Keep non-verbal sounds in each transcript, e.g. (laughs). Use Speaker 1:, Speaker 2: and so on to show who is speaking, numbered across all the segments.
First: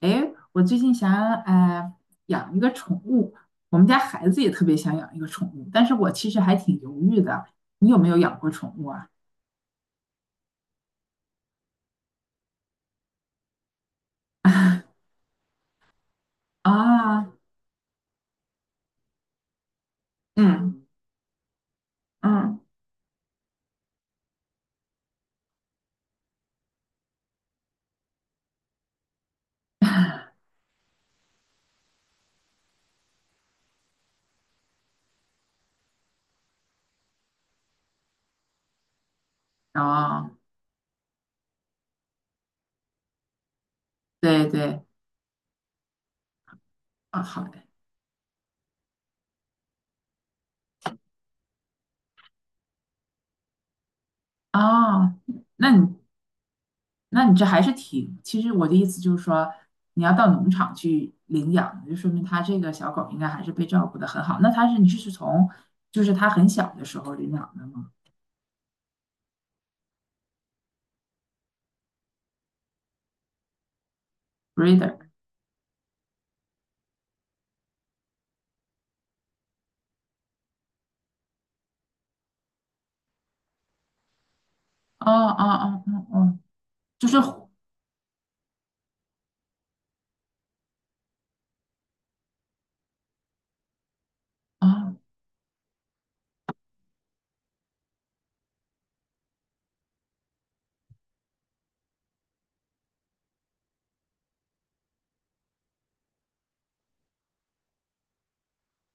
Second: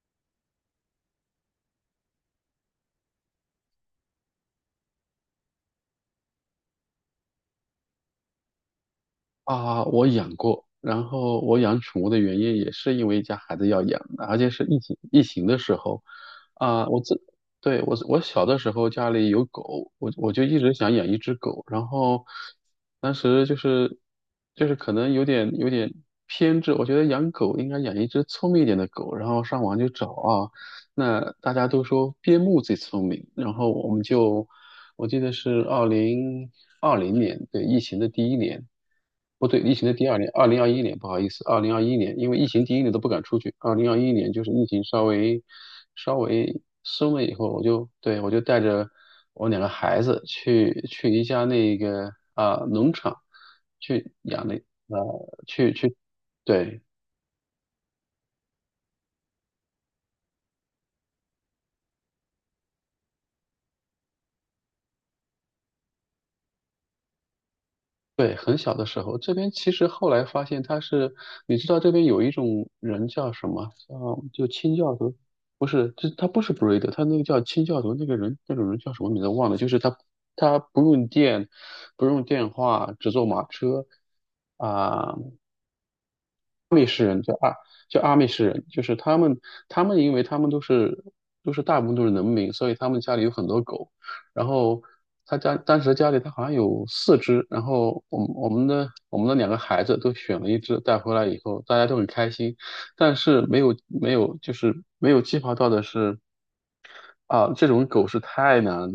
Speaker 1: 诶，我最近想呃养一个宠物，我们家孩子也特别想养一个宠物，但是我其实还挺犹豫的。你有没有养过宠物啊？
Speaker 2: 啊，我养过，然后我养宠物的原因也是因为家孩子要养，而且是疫情
Speaker 1: (laughs)
Speaker 2: 疫情的时候，啊，
Speaker 1: 啊，
Speaker 2: 对，我小的时候家里有狗，我就一直
Speaker 1: 嗯
Speaker 2: 想养一只狗，然后
Speaker 1: 嗯，
Speaker 2: 当时就是可能有点偏执，我觉得养狗应该养一只聪明一点的狗，然后上网就找
Speaker 1: (laughs)
Speaker 2: 啊，那大家都说边牧最聪明，然后我们就，我记得是2020年，对，疫情的第一年，不对，疫情的第二年，
Speaker 1: 啊，
Speaker 2: 二零二一年，不好意思，二零二一年，因为疫情第一年都不敢出去，二零二一年就
Speaker 1: 对
Speaker 2: 是疫
Speaker 1: 对，
Speaker 2: 情稍微松
Speaker 1: 啊，
Speaker 2: 了以
Speaker 1: 好
Speaker 2: 后，我
Speaker 1: 的，
Speaker 2: 就，对，我就带着我两个孩子去一家那个农场去养那，
Speaker 1: 啊，那你
Speaker 2: 对。
Speaker 1: 那你这还是挺，其实我的意思就是说，你要到农场去领养，就说明它这个小狗应该还是被照顾的很好。那它是你是从就是它很小的时候领养的吗
Speaker 2: 对，很小的时候，这边其实后来发现他是，你知道这边有一种人叫什么？叫就清教
Speaker 1: ？Breeder，
Speaker 2: 徒，不是，这他不是 breed，他那个叫清教徒那个人，那种人叫什么名字忘了，就是他他不用电，不用电话，只坐马车
Speaker 1: 哦
Speaker 2: 啊、
Speaker 1: 哦哦哦哦。就是
Speaker 2: 就阿美士人，就是他们，他们因为他们都是大部分都是农民，所以他们家里有很多狗。然后
Speaker 1: 啊，
Speaker 2: 他家当时家里他好像有四只，然后我们的两个孩子都选了一只带回来以后，大家都很开心。但是没有就是没有计划到的是，啊，这种狗是太难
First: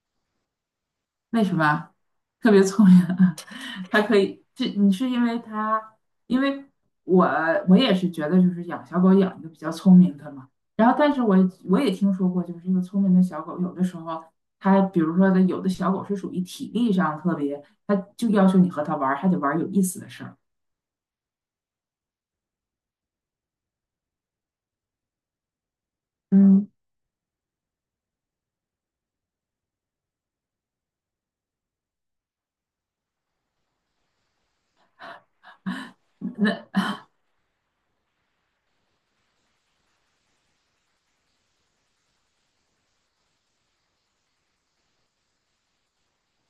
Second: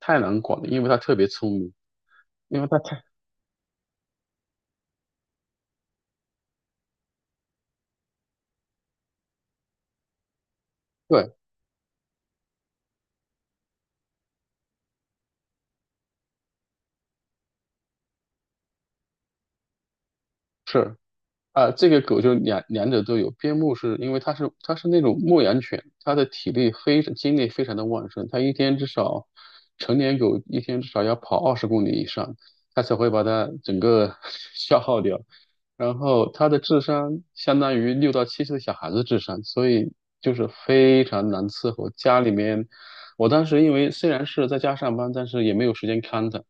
Speaker 2: 太难管了，因为它特别
Speaker 1: 为
Speaker 2: 聪
Speaker 1: 什么
Speaker 2: 明，
Speaker 1: 啊特
Speaker 2: 因
Speaker 1: 别
Speaker 2: 为它
Speaker 1: 聪明
Speaker 2: 太
Speaker 1: 啊？(laughs) 它可以，这你是因为它，因为我我也是觉得，就是养小狗养一个比较聪明的嘛。然后，但是
Speaker 2: 对，
Speaker 1: 我也听说过，就是这个聪明的小狗，有的时候它，比如说的，有的小狗是属于体力上特别，它就要求你和它玩儿，还得玩儿有意思的事儿
Speaker 2: 是。啊，这个狗就两者都有。边牧是因为它是那种牧羊犬，它的体
Speaker 1: 嗯，
Speaker 2: 力非常精力非常的旺盛，它一天至少成年狗一天至少要跑20公里以上，它才会把它整个 (laughs) 消耗掉。然后它的
Speaker 1: 那
Speaker 2: 智商相当于6到7岁小孩子智商，所以就是非常难伺候。家里面，我当时因为虽然是在家上班，但是也没有时间看它，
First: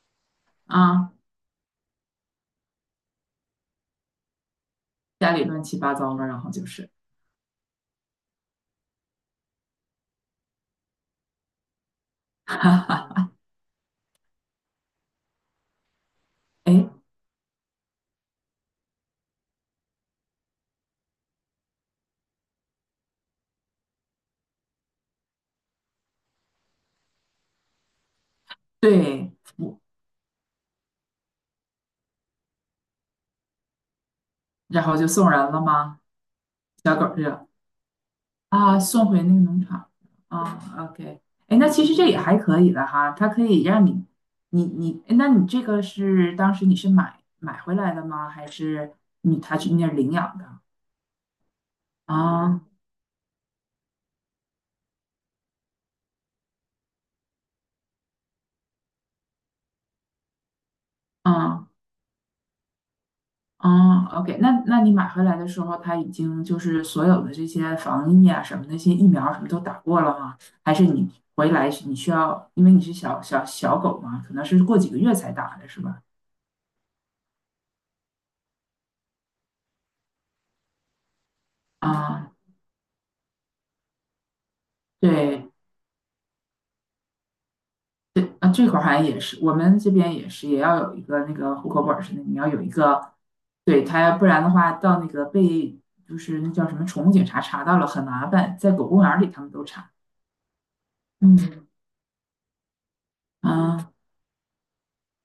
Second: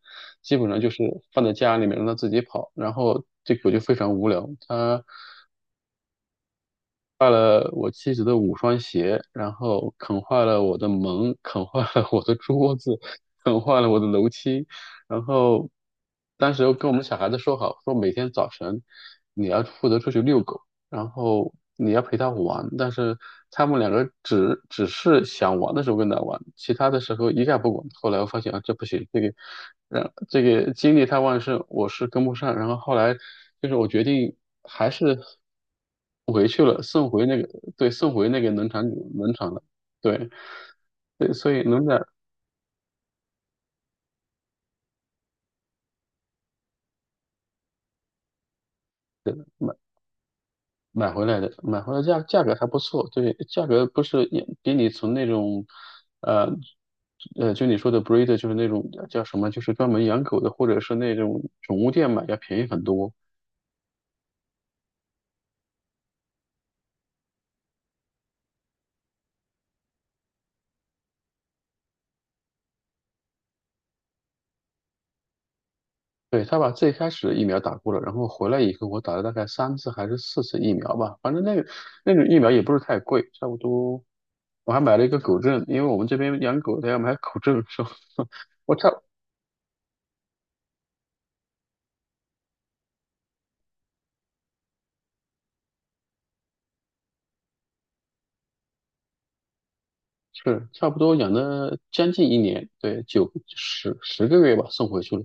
Speaker 2: 基本上就是
Speaker 1: 啊，
Speaker 2: 放在家里面让它自己跑，然后这狗就非常无聊，它。
Speaker 1: 家里乱七八糟的，然后就是，
Speaker 2: 坏了我妻子的五双鞋，然后啃坏了我的门，啃坏了我的桌子，啃坏了我的楼梯。然后当时又
Speaker 1: 哎，
Speaker 2: 跟我们小孩子说好，说每天早晨你要负责出去遛狗。然后你要陪他玩，但是他们两个只是想玩的时候跟他玩，其他的时候一概不管。后来我发现啊，这不行，这个，
Speaker 1: 对，我
Speaker 2: 让这个精力太旺盛，我是跟不上。然后后来就是我决定
Speaker 1: 然
Speaker 2: 还
Speaker 1: 后就
Speaker 2: 是
Speaker 1: 送人了吗？
Speaker 2: 回去了，
Speaker 1: 小
Speaker 2: 送
Speaker 1: 狗
Speaker 2: 回那
Speaker 1: 这。
Speaker 2: 个，对，送回那个农
Speaker 1: 啊，
Speaker 2: 场
Speaker 1: 送
Speaker 2: 主
Speaker 1: 回
Speaker 2: 农
Speaker 1: 那个
Speaker 2: 场
Speaker 1: 农
Speaker 2: 了。
Speaker 1: 场
Speaker 2: 对
Speaker 1: 啊，OK，
Speaker 2: 对，所
Speaker 1: 哎，
Speaker 2: 以
Speaker 1: 那其
Speaker 2: 农
Speaker 1: 实
Speaker 2: 场。
Speaker 1: 这也还可以的哈，它可以让你，你，诶那你这个是当时你是买回来的吗？还是你他去那儿领养的？
Speaker 2: 买回来的，买回来价格
Speaker 1: 啊
Speaker 2: 还不错，对，价格不是也比你从那种，呃，就你说的 breed 就是那种叫什么，就是专门养狗的，或者是那种
Speaker 1: 啊
Speaker 2: 宠物店买要便宜很多。
Speaker 1: 啊，OK，那你买回来的时候，它已经就是所有的这些防疫啊什么那些疫苗什么都打过了吗？还是你回来你需要，因为你是小狗嘛，可能是过几个月才打的是吧？
Speaker 2: 对，他把最开始的疫苗打过了，然后回来以后我打了大概三次还是四次疫苗吧，反正那个那种
Speaker 1: 啊，
Speaker 2: 疫苗也不是太贵，差不多。我还买了一个狗
Speaker 1: 对
Speaker 2: 证，因为我们这边养狗的要买狗证，是吧？
Speaker 1: 对，啊，
Speaker 2: (laughs)
Speaker 1: 这
Speaker 2: 我
Speaker 1: 块儿
Speaker 2: 差
Speaker 1: 好像也是，我们这边也是，也要有一个那个户口本儿似的，你要有一个，对他，要不然的话，到那个被就是那叫什么宠物警察查到了，很麻烦，在狗公园儿里他们都查。
Speaker 2: 是差不多养
Speaker 1: 嗯。
Speaker 2: 了将近一年，对，九
Speaker 1: 嗯，
Speaker 2: 十十个月吧，送回去了。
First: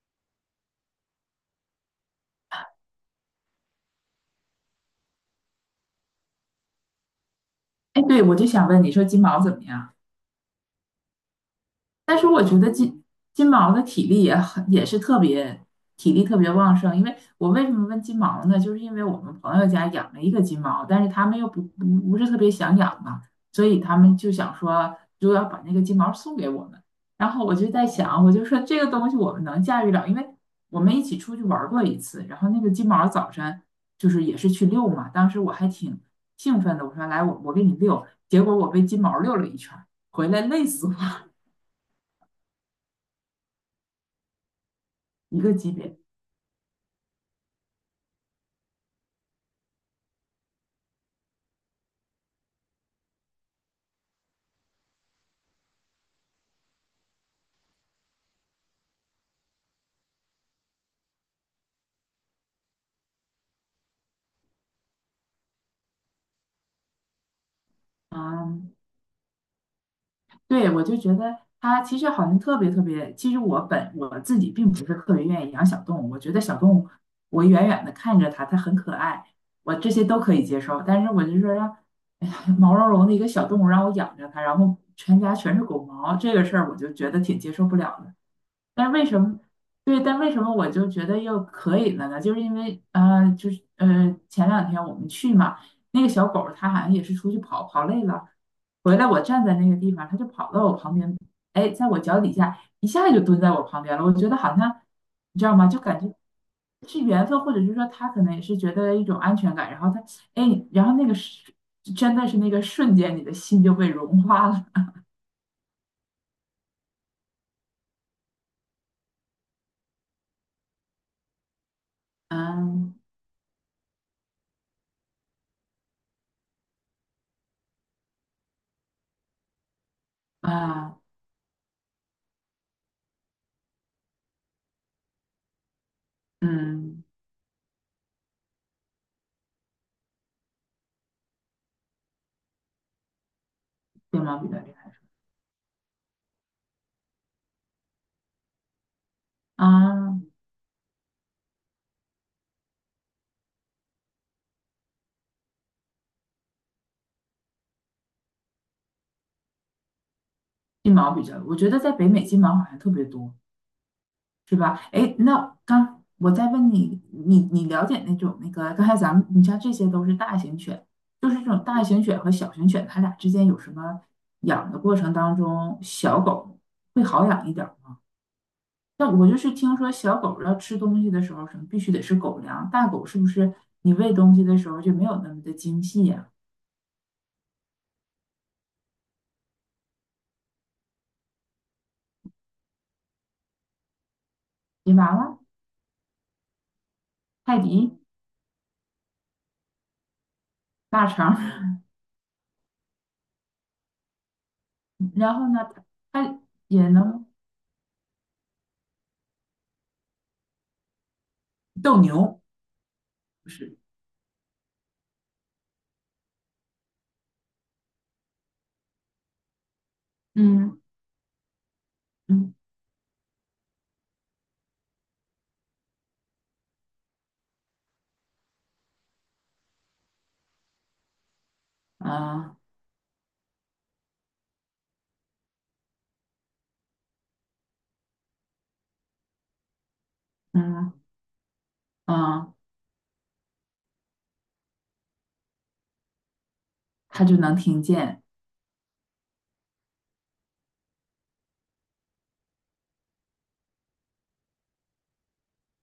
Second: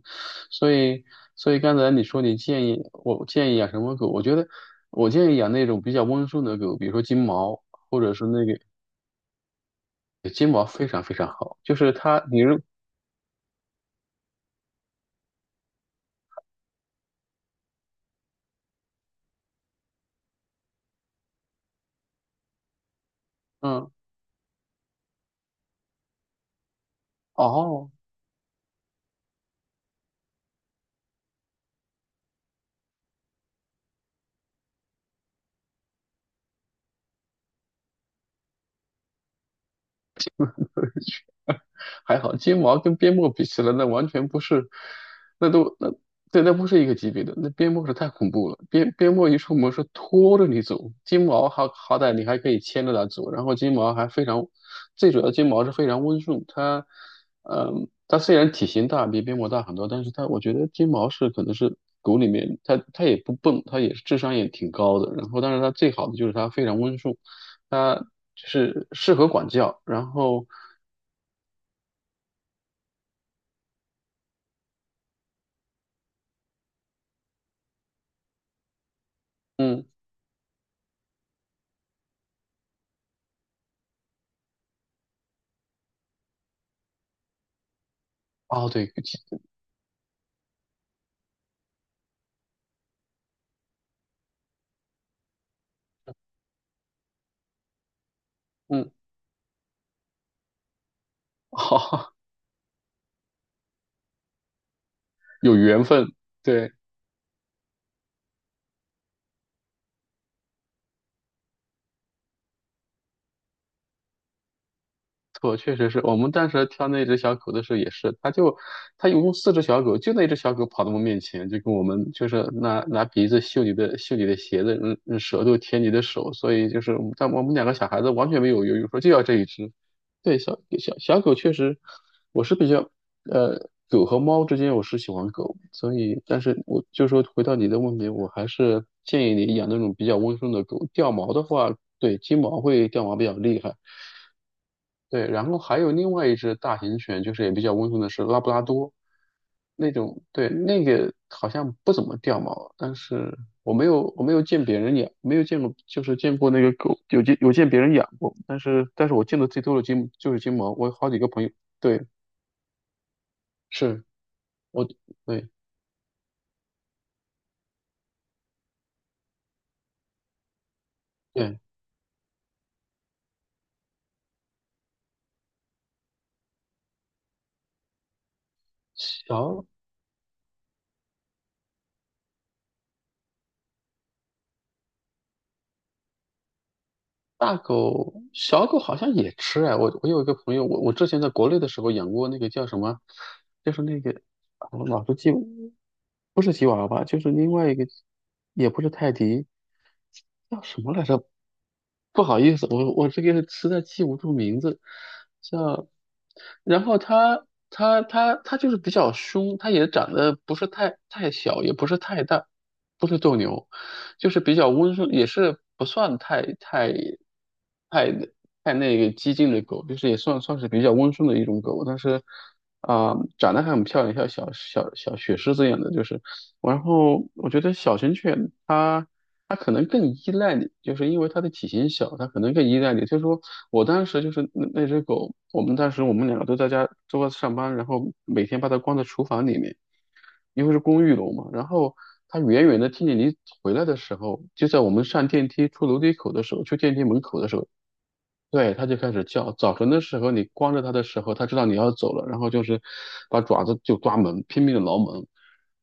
Speaker 2: 所以，所以刚才你说你建议我建议养什么狗，我觉得我建议养那种比较温顺的狗，比如说金毛，或
Speaker 1: 哎，
Speaker 2: 者
Speaker 1: 对，
Speaker 2: 是
Speaker 1: 我
Speaker 2: 那
Speaker 1: 就
Speaker 2: 个
Speaker 1: 想问你说金毛怎么样？
Speaker 2: 金毛非常非常好，就是
Speaker 1: 但
Speaker 2: 它，
Speaker 1: 是我觉得金毛的体力也很也是特别体力特别旺盛，因为我为什么问金毛呢？就是因为我们朋友家养了一个金毛，但是他们又不是特别想养嘛，所以
Speaker 2: 嗯，
Speaker 1: 他们就想说就要把那个金毛送给我们。然后我就在
Speaker 2: 哦，
Speaker 1: 想，我就说这个东西我们能驾驭了，因为我们一起出去玩过一次，然后那个金毛早晨就是也是去遛嘛，当时我还挺兴奋的，我说来我给你遛，结果我被金毛遛了一圈回来累死我，
Speaker 2: 还好，金毛跟边牧比起来，那完全不是，
Speaker 1: 一
Speaker 2: 那
Speaker 1: 个级
Speaker 2: 都那
Speaker 1: 别。
Speaker 2: 对，那不是一个级别的。那边牧是太恐怖了，边牧一出门是拖着你走，金毛好歹你还可以牵着它走，然后金毛还非常，最主要金毛是非常温顺，它，嗯，它虽然体型大比边牧大很多，但是它我觉得金毛是可能是狗里面它也不笨，它也是智商也挺高的，然后但是它最好的就是它非常温顺，它就
Speaker 1: 啊，
Speaker 2: 是适合管教，然后。
Speaker 1: 对，我就觉得它其实好像特别特别。其实我自己并不是特别愿意养小动物，我觉得小动物，我远远的看着它，它很可爱，我
Speaker 2: 嗯。
Speaker 1: 这些都可以接受。但是我就说让，哎呀毛茸茸的一个小动物让我养着它，然后全家全是狗毛，这个事儿我就觉得挺接受不了的。
Speaker 2: 哦，对，
Speaker 1: 但
Speaker 2: 雨
Speaker 1: 为什
Speaker 2: 天。
Speaker 1: 么对？但为什么我就觉得又可以了呢？就是因为就是前两天我们去嘛，那个小狗儿它好像也是出去跑，跑累了，
Speaker 2: 嗯。
Speaker 1: 回来我站在那个地方，它就跑到我旁边，
Speaker 2: (laughs)
Speaker 1: 哎，在我
Speaker 2: 好，
Speaker 1: 脚底下一下就蹲在我旁边了。我觉得好像你知
Speaker 2: 有
Speaker 1: 道吗？就
Speaker 2: 缘
Speaker 1: 感
Speaker 2: 分，
Speaker 1: 觉
Speaker 2: 对。
Speaker 1: 是缘分，或者是说它可能也是觉得一种安全感，然后它哎，然后那个是真的是那个瞬间，你的心就被融化了。
Speaker 2: 错，确实是我们当时挑那只小狗的时候也是，它就它一共四只小狗，就那只小狗跑到我们面前，就跟我们就是拿
Speaker 1: 嗯
Speaker 2: 拿鼻子嗅你的鞋子，嗯，舌头舔你的手，所以就是我们但我们两个小孩子完全没有犹豫，说就要这一只。对，小小
Speaker 1: 啊
Speaker 2: 小狗确实，我是比较狗和猫之间我是喜欢狗，所以但是我
Speaker 1: 嗯，
Speaker 2: 就说回到你的问题，我还是建议你养那种比较温顺的狗，掉毛的话，对，金毛会掉毛比较厉害。
Speaker 1: 对吗？比较厉害。
Speaker 2: 对，然后还有另外一只大型犬，就是也比较温顺的是拉布拉多，那
Speaker 1: 啊，
Speaker 2: 种，对，那个好像不怎么掉毛，但是我没有见别人养，没有见过，就是见过那个狗，有见别人养过，但是我见的最多的就是金毛，我有
Speaker 1: 金
Speaker 2: 好
Speaker 1: 毛
Speaker 2: 几
Speaker 1: 比
Speaker 2: 个
Speaker 1: 较，
Speaker 2: 朋友，
Speaker 1: 我觉得在
Speaker 2: 对，
Speaker 1: 北美金毛好像特别多，
Speaker 2: 是
Speaker 1: 是吧？
Speaker 2: 我
Speaker 1: 哎，
Speaker 2: 对
Speaker 1: 那刚我再问你，你了解那种那个刚才咱们你像这些都是大型犬，就是这
Speaker 2: 对，
Speaker 1: 种大型犬和小型犬，它俩之间有什么养的过程当中，小狗会好养一点儿吗？但我就是
Speaker 2: 小
Speaker 1: 听说小狗要吃东西的时候，什么必须得是狗粮，大狗是不是你喂东西的时候就没有那么的精细呀、
Speaker 2: 大狗、小狗好像也吃哎，我我有一个朋友，我之前在国内的时候养过那个叫什么，就是那个，啊我
Speaker 1: 吉
Speaker 2: 老
Speaker 1: 娃
Speaker 2: 是记
Speaker 1: 娃、
Speaker 2: 不是吉娃娃就是另
Speaker 1: 泰
Speaker 2: 外一个，
Speaker 1: 迪、
Speaker 2: 也不是泰迪，叫什么来
Speaker 1: 腊
Speaker 2: 着？
Speaker 1: 肠儿
Speaker 2: 不好意思，我这个实在记不住名字，
Speaker 1: (laughs) 然后呢，它
Speaker 2: 叫，
Speaker 1: 它
Speaker 2: 然
Speaker 1: 也
Speaker 2: 后
Speaker 1: 能。
Speaker 2: 它就是比较凶，它也长得不是太小，也不是
Speaker 1: 斗
Speaker 2: 太
Speaker 1: 牛，
Speaker 2: 大，不是斗
Speaker 1: 就
Speaker 2: 牛。
Speaker 1: 是
Speaker 2: 就是比较温顺，也是不算太太那个激进的狗，就是也算是
Speaker 1: 嗯
Speaker 2: 比较温顺的一种狗，但是
Speaker 1: 嗯
Speaker 2: 啊、长得还很漂亮，像小雪狮子一样的，就是。然后我觉得小型犬它可能更依赖你，就是因为它的体型小，它可能
Speaker 1: 啊
Speaker 2: 更依赖你。就是说我当时就是那只狗，我们当时我们两个都在家都在上班，然后每天把它关在厨房里面。因为是
Speaker 1: 嗯
Speaker 2: 公寓楼嘛，然后他
Speaker 1: 啊，
Speaker 2: 远远的听见你回来的时候，就在我们上电梯出楼梯口的时候，去电梯门
Speaker 1: 他就
Speaker 2: 口的时
Speaker 1: 能
Speaker 2: 候，
Speaker 1: 听见，
Speaker 2: 对，他就开始叫。早晨的时候，你光着他的时候，他知道你要走了，然后就是把爪子就抓门，拼命的挠门，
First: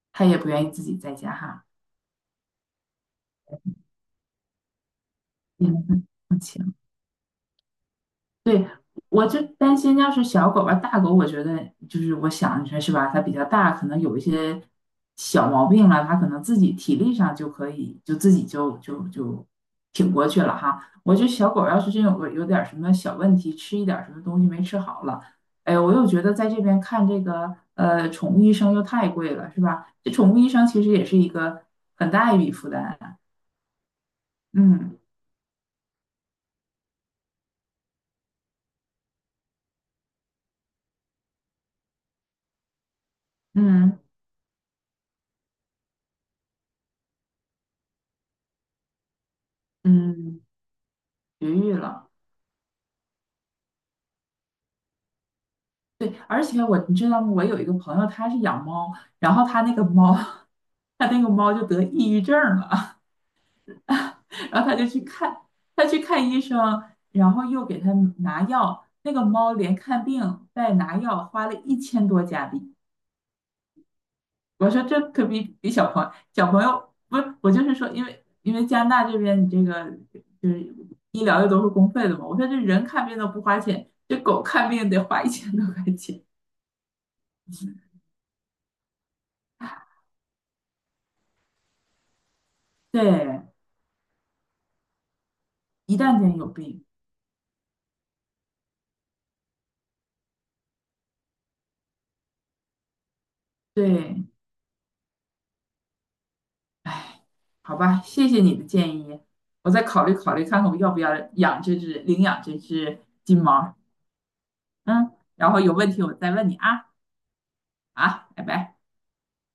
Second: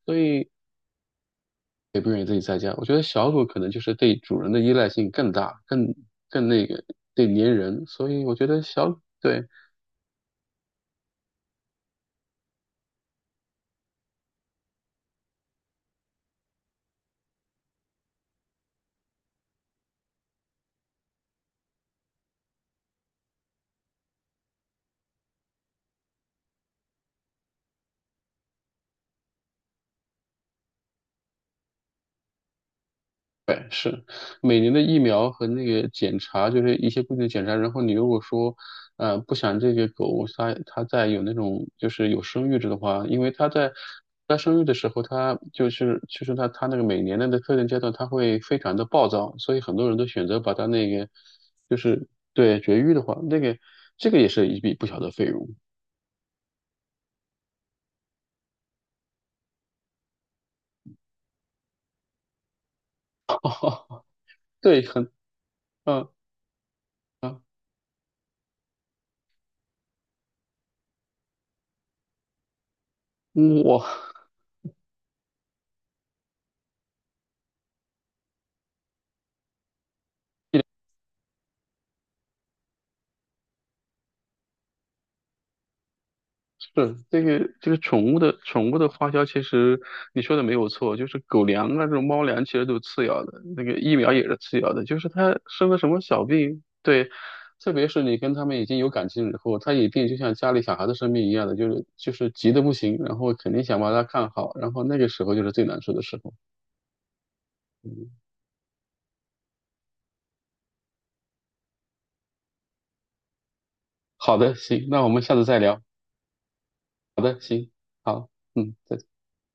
Speaker 2: 所
Speaker 1: 他也不
Speaker 2: 以
Speaker 1: 愿意自己在家哈，
Speaker 2: 也不愿意自己在家。我觉得小狗可能就是对主人的依赖性更大，
Speaker 1: 也
Speaker 2: 更
Speaker 1: 能听
Speaker 2: 更那
Speaker 1: 见。
Speaker 2: 个，对粘人，所以我觉得
Speaker 1: 对，
Speaker 2: 小，
Speaker 1: 我就
Speaker 2: 对。
Speaker 1: 担心，要是小狗吧，大狗，我觉得就是我想着是吧，它比较大，可能有一些小毛病了，它可能自己体力上就可以，就自己就挺过去了哈。我觉得小狗要是真有个有点儿什么小问题，吃一点儿什么东西没吃好了，哎，我又觉得在这边看这个宠物医生又太贵了，是吧？这宠物医生其实也是一个很大一笔负担啊
Speaker 2: 对，是每年的疫
Speaker 1: 嗯
Speaker 2: 苗和那个检查，就是一些固定的检查。然后你如果说，不想这个狗它再有那种就是有生育制的话，因为它在
Speaker 1: 嗯
Speaker 2: 它生育的时候，它就是它那个每年的那特定阶段，它会非常的暴躁，所以很多人都选择
Speaker 1: 嗯，
Speaker 2: 把它那个
Speaker 1: 绝育
Speaker 2: 就是
Speaker 1: 了。
Speaker 2: 对绝育的话，那个这个也是一笔不小的费用。
Speaker 1: 对，而且我你知道吗？我有一个朋友，他是养猫，然后他那个猫，(laughs) 他那个猫就得抑郁症了，
Speaker 2: (laughs)
Speaker 1: (laughs) 然后他
Speaker 2: 对，
Speaker 1: 就去看，他去
Speaker 2: 嗯
Speaker 1: 看医生，然后又给他拿药，那个猫连看病带拿药花了一千多加币。
Speaker 2: 嗯，我
Speaker 1: 我说这可比小朋友不是，我就是说，因为加拿大这边你这个就是医疗又都是公费的嘛，我说这人看病都不花钱，这狗看病得花一千多块钱，
Speaker 2: 是这个这个宠物的花销，其实
Speaker 1: (laughs)
Speaker 2: 你说的没有错，就是狗粮啊，这种猫粮其实都是次要的，
Speaker 1: 对，
Speaker 2: 那个疫苗也是次要的，就是它生了什
Speaker 1: 一
Speaker 2: 么
Speaker 1: 旦
Speaker 2: 小
Speaker 1: 间有
Speaker 2: 病，
Speaker 1: 病。
Speaker 2: 对，特别是你跟他们已经有感情以后，它一定就像家里小孩的生病一样的，就是急得不行，然后肯定想把它
Speaker 1: 对，
Speaker 2: 看好，然后那个时候就是最难受的时候。
Speaker 1: 好吧，
Speaker 2: 嗯，
Speaker 1: 谢谢你的建议，我再考虑考虑看看我要不要养这只领养这只金毛儿
Speaker 2: 好的，行，那我
Speaker 1: 嗯，
Speaker 2: 们下次
Speaker 1: 然
Speaker 2: 再
Speaker 1: 后有
Speaker 2: 聊。
Speaker 1: 问题我再问你啊
Speaker 2: 好的，行，好，
Speaker 1: 啊，拜
Speaker 2: 嗯，
Speaker 1: 拜。
Speaker 2: 再见。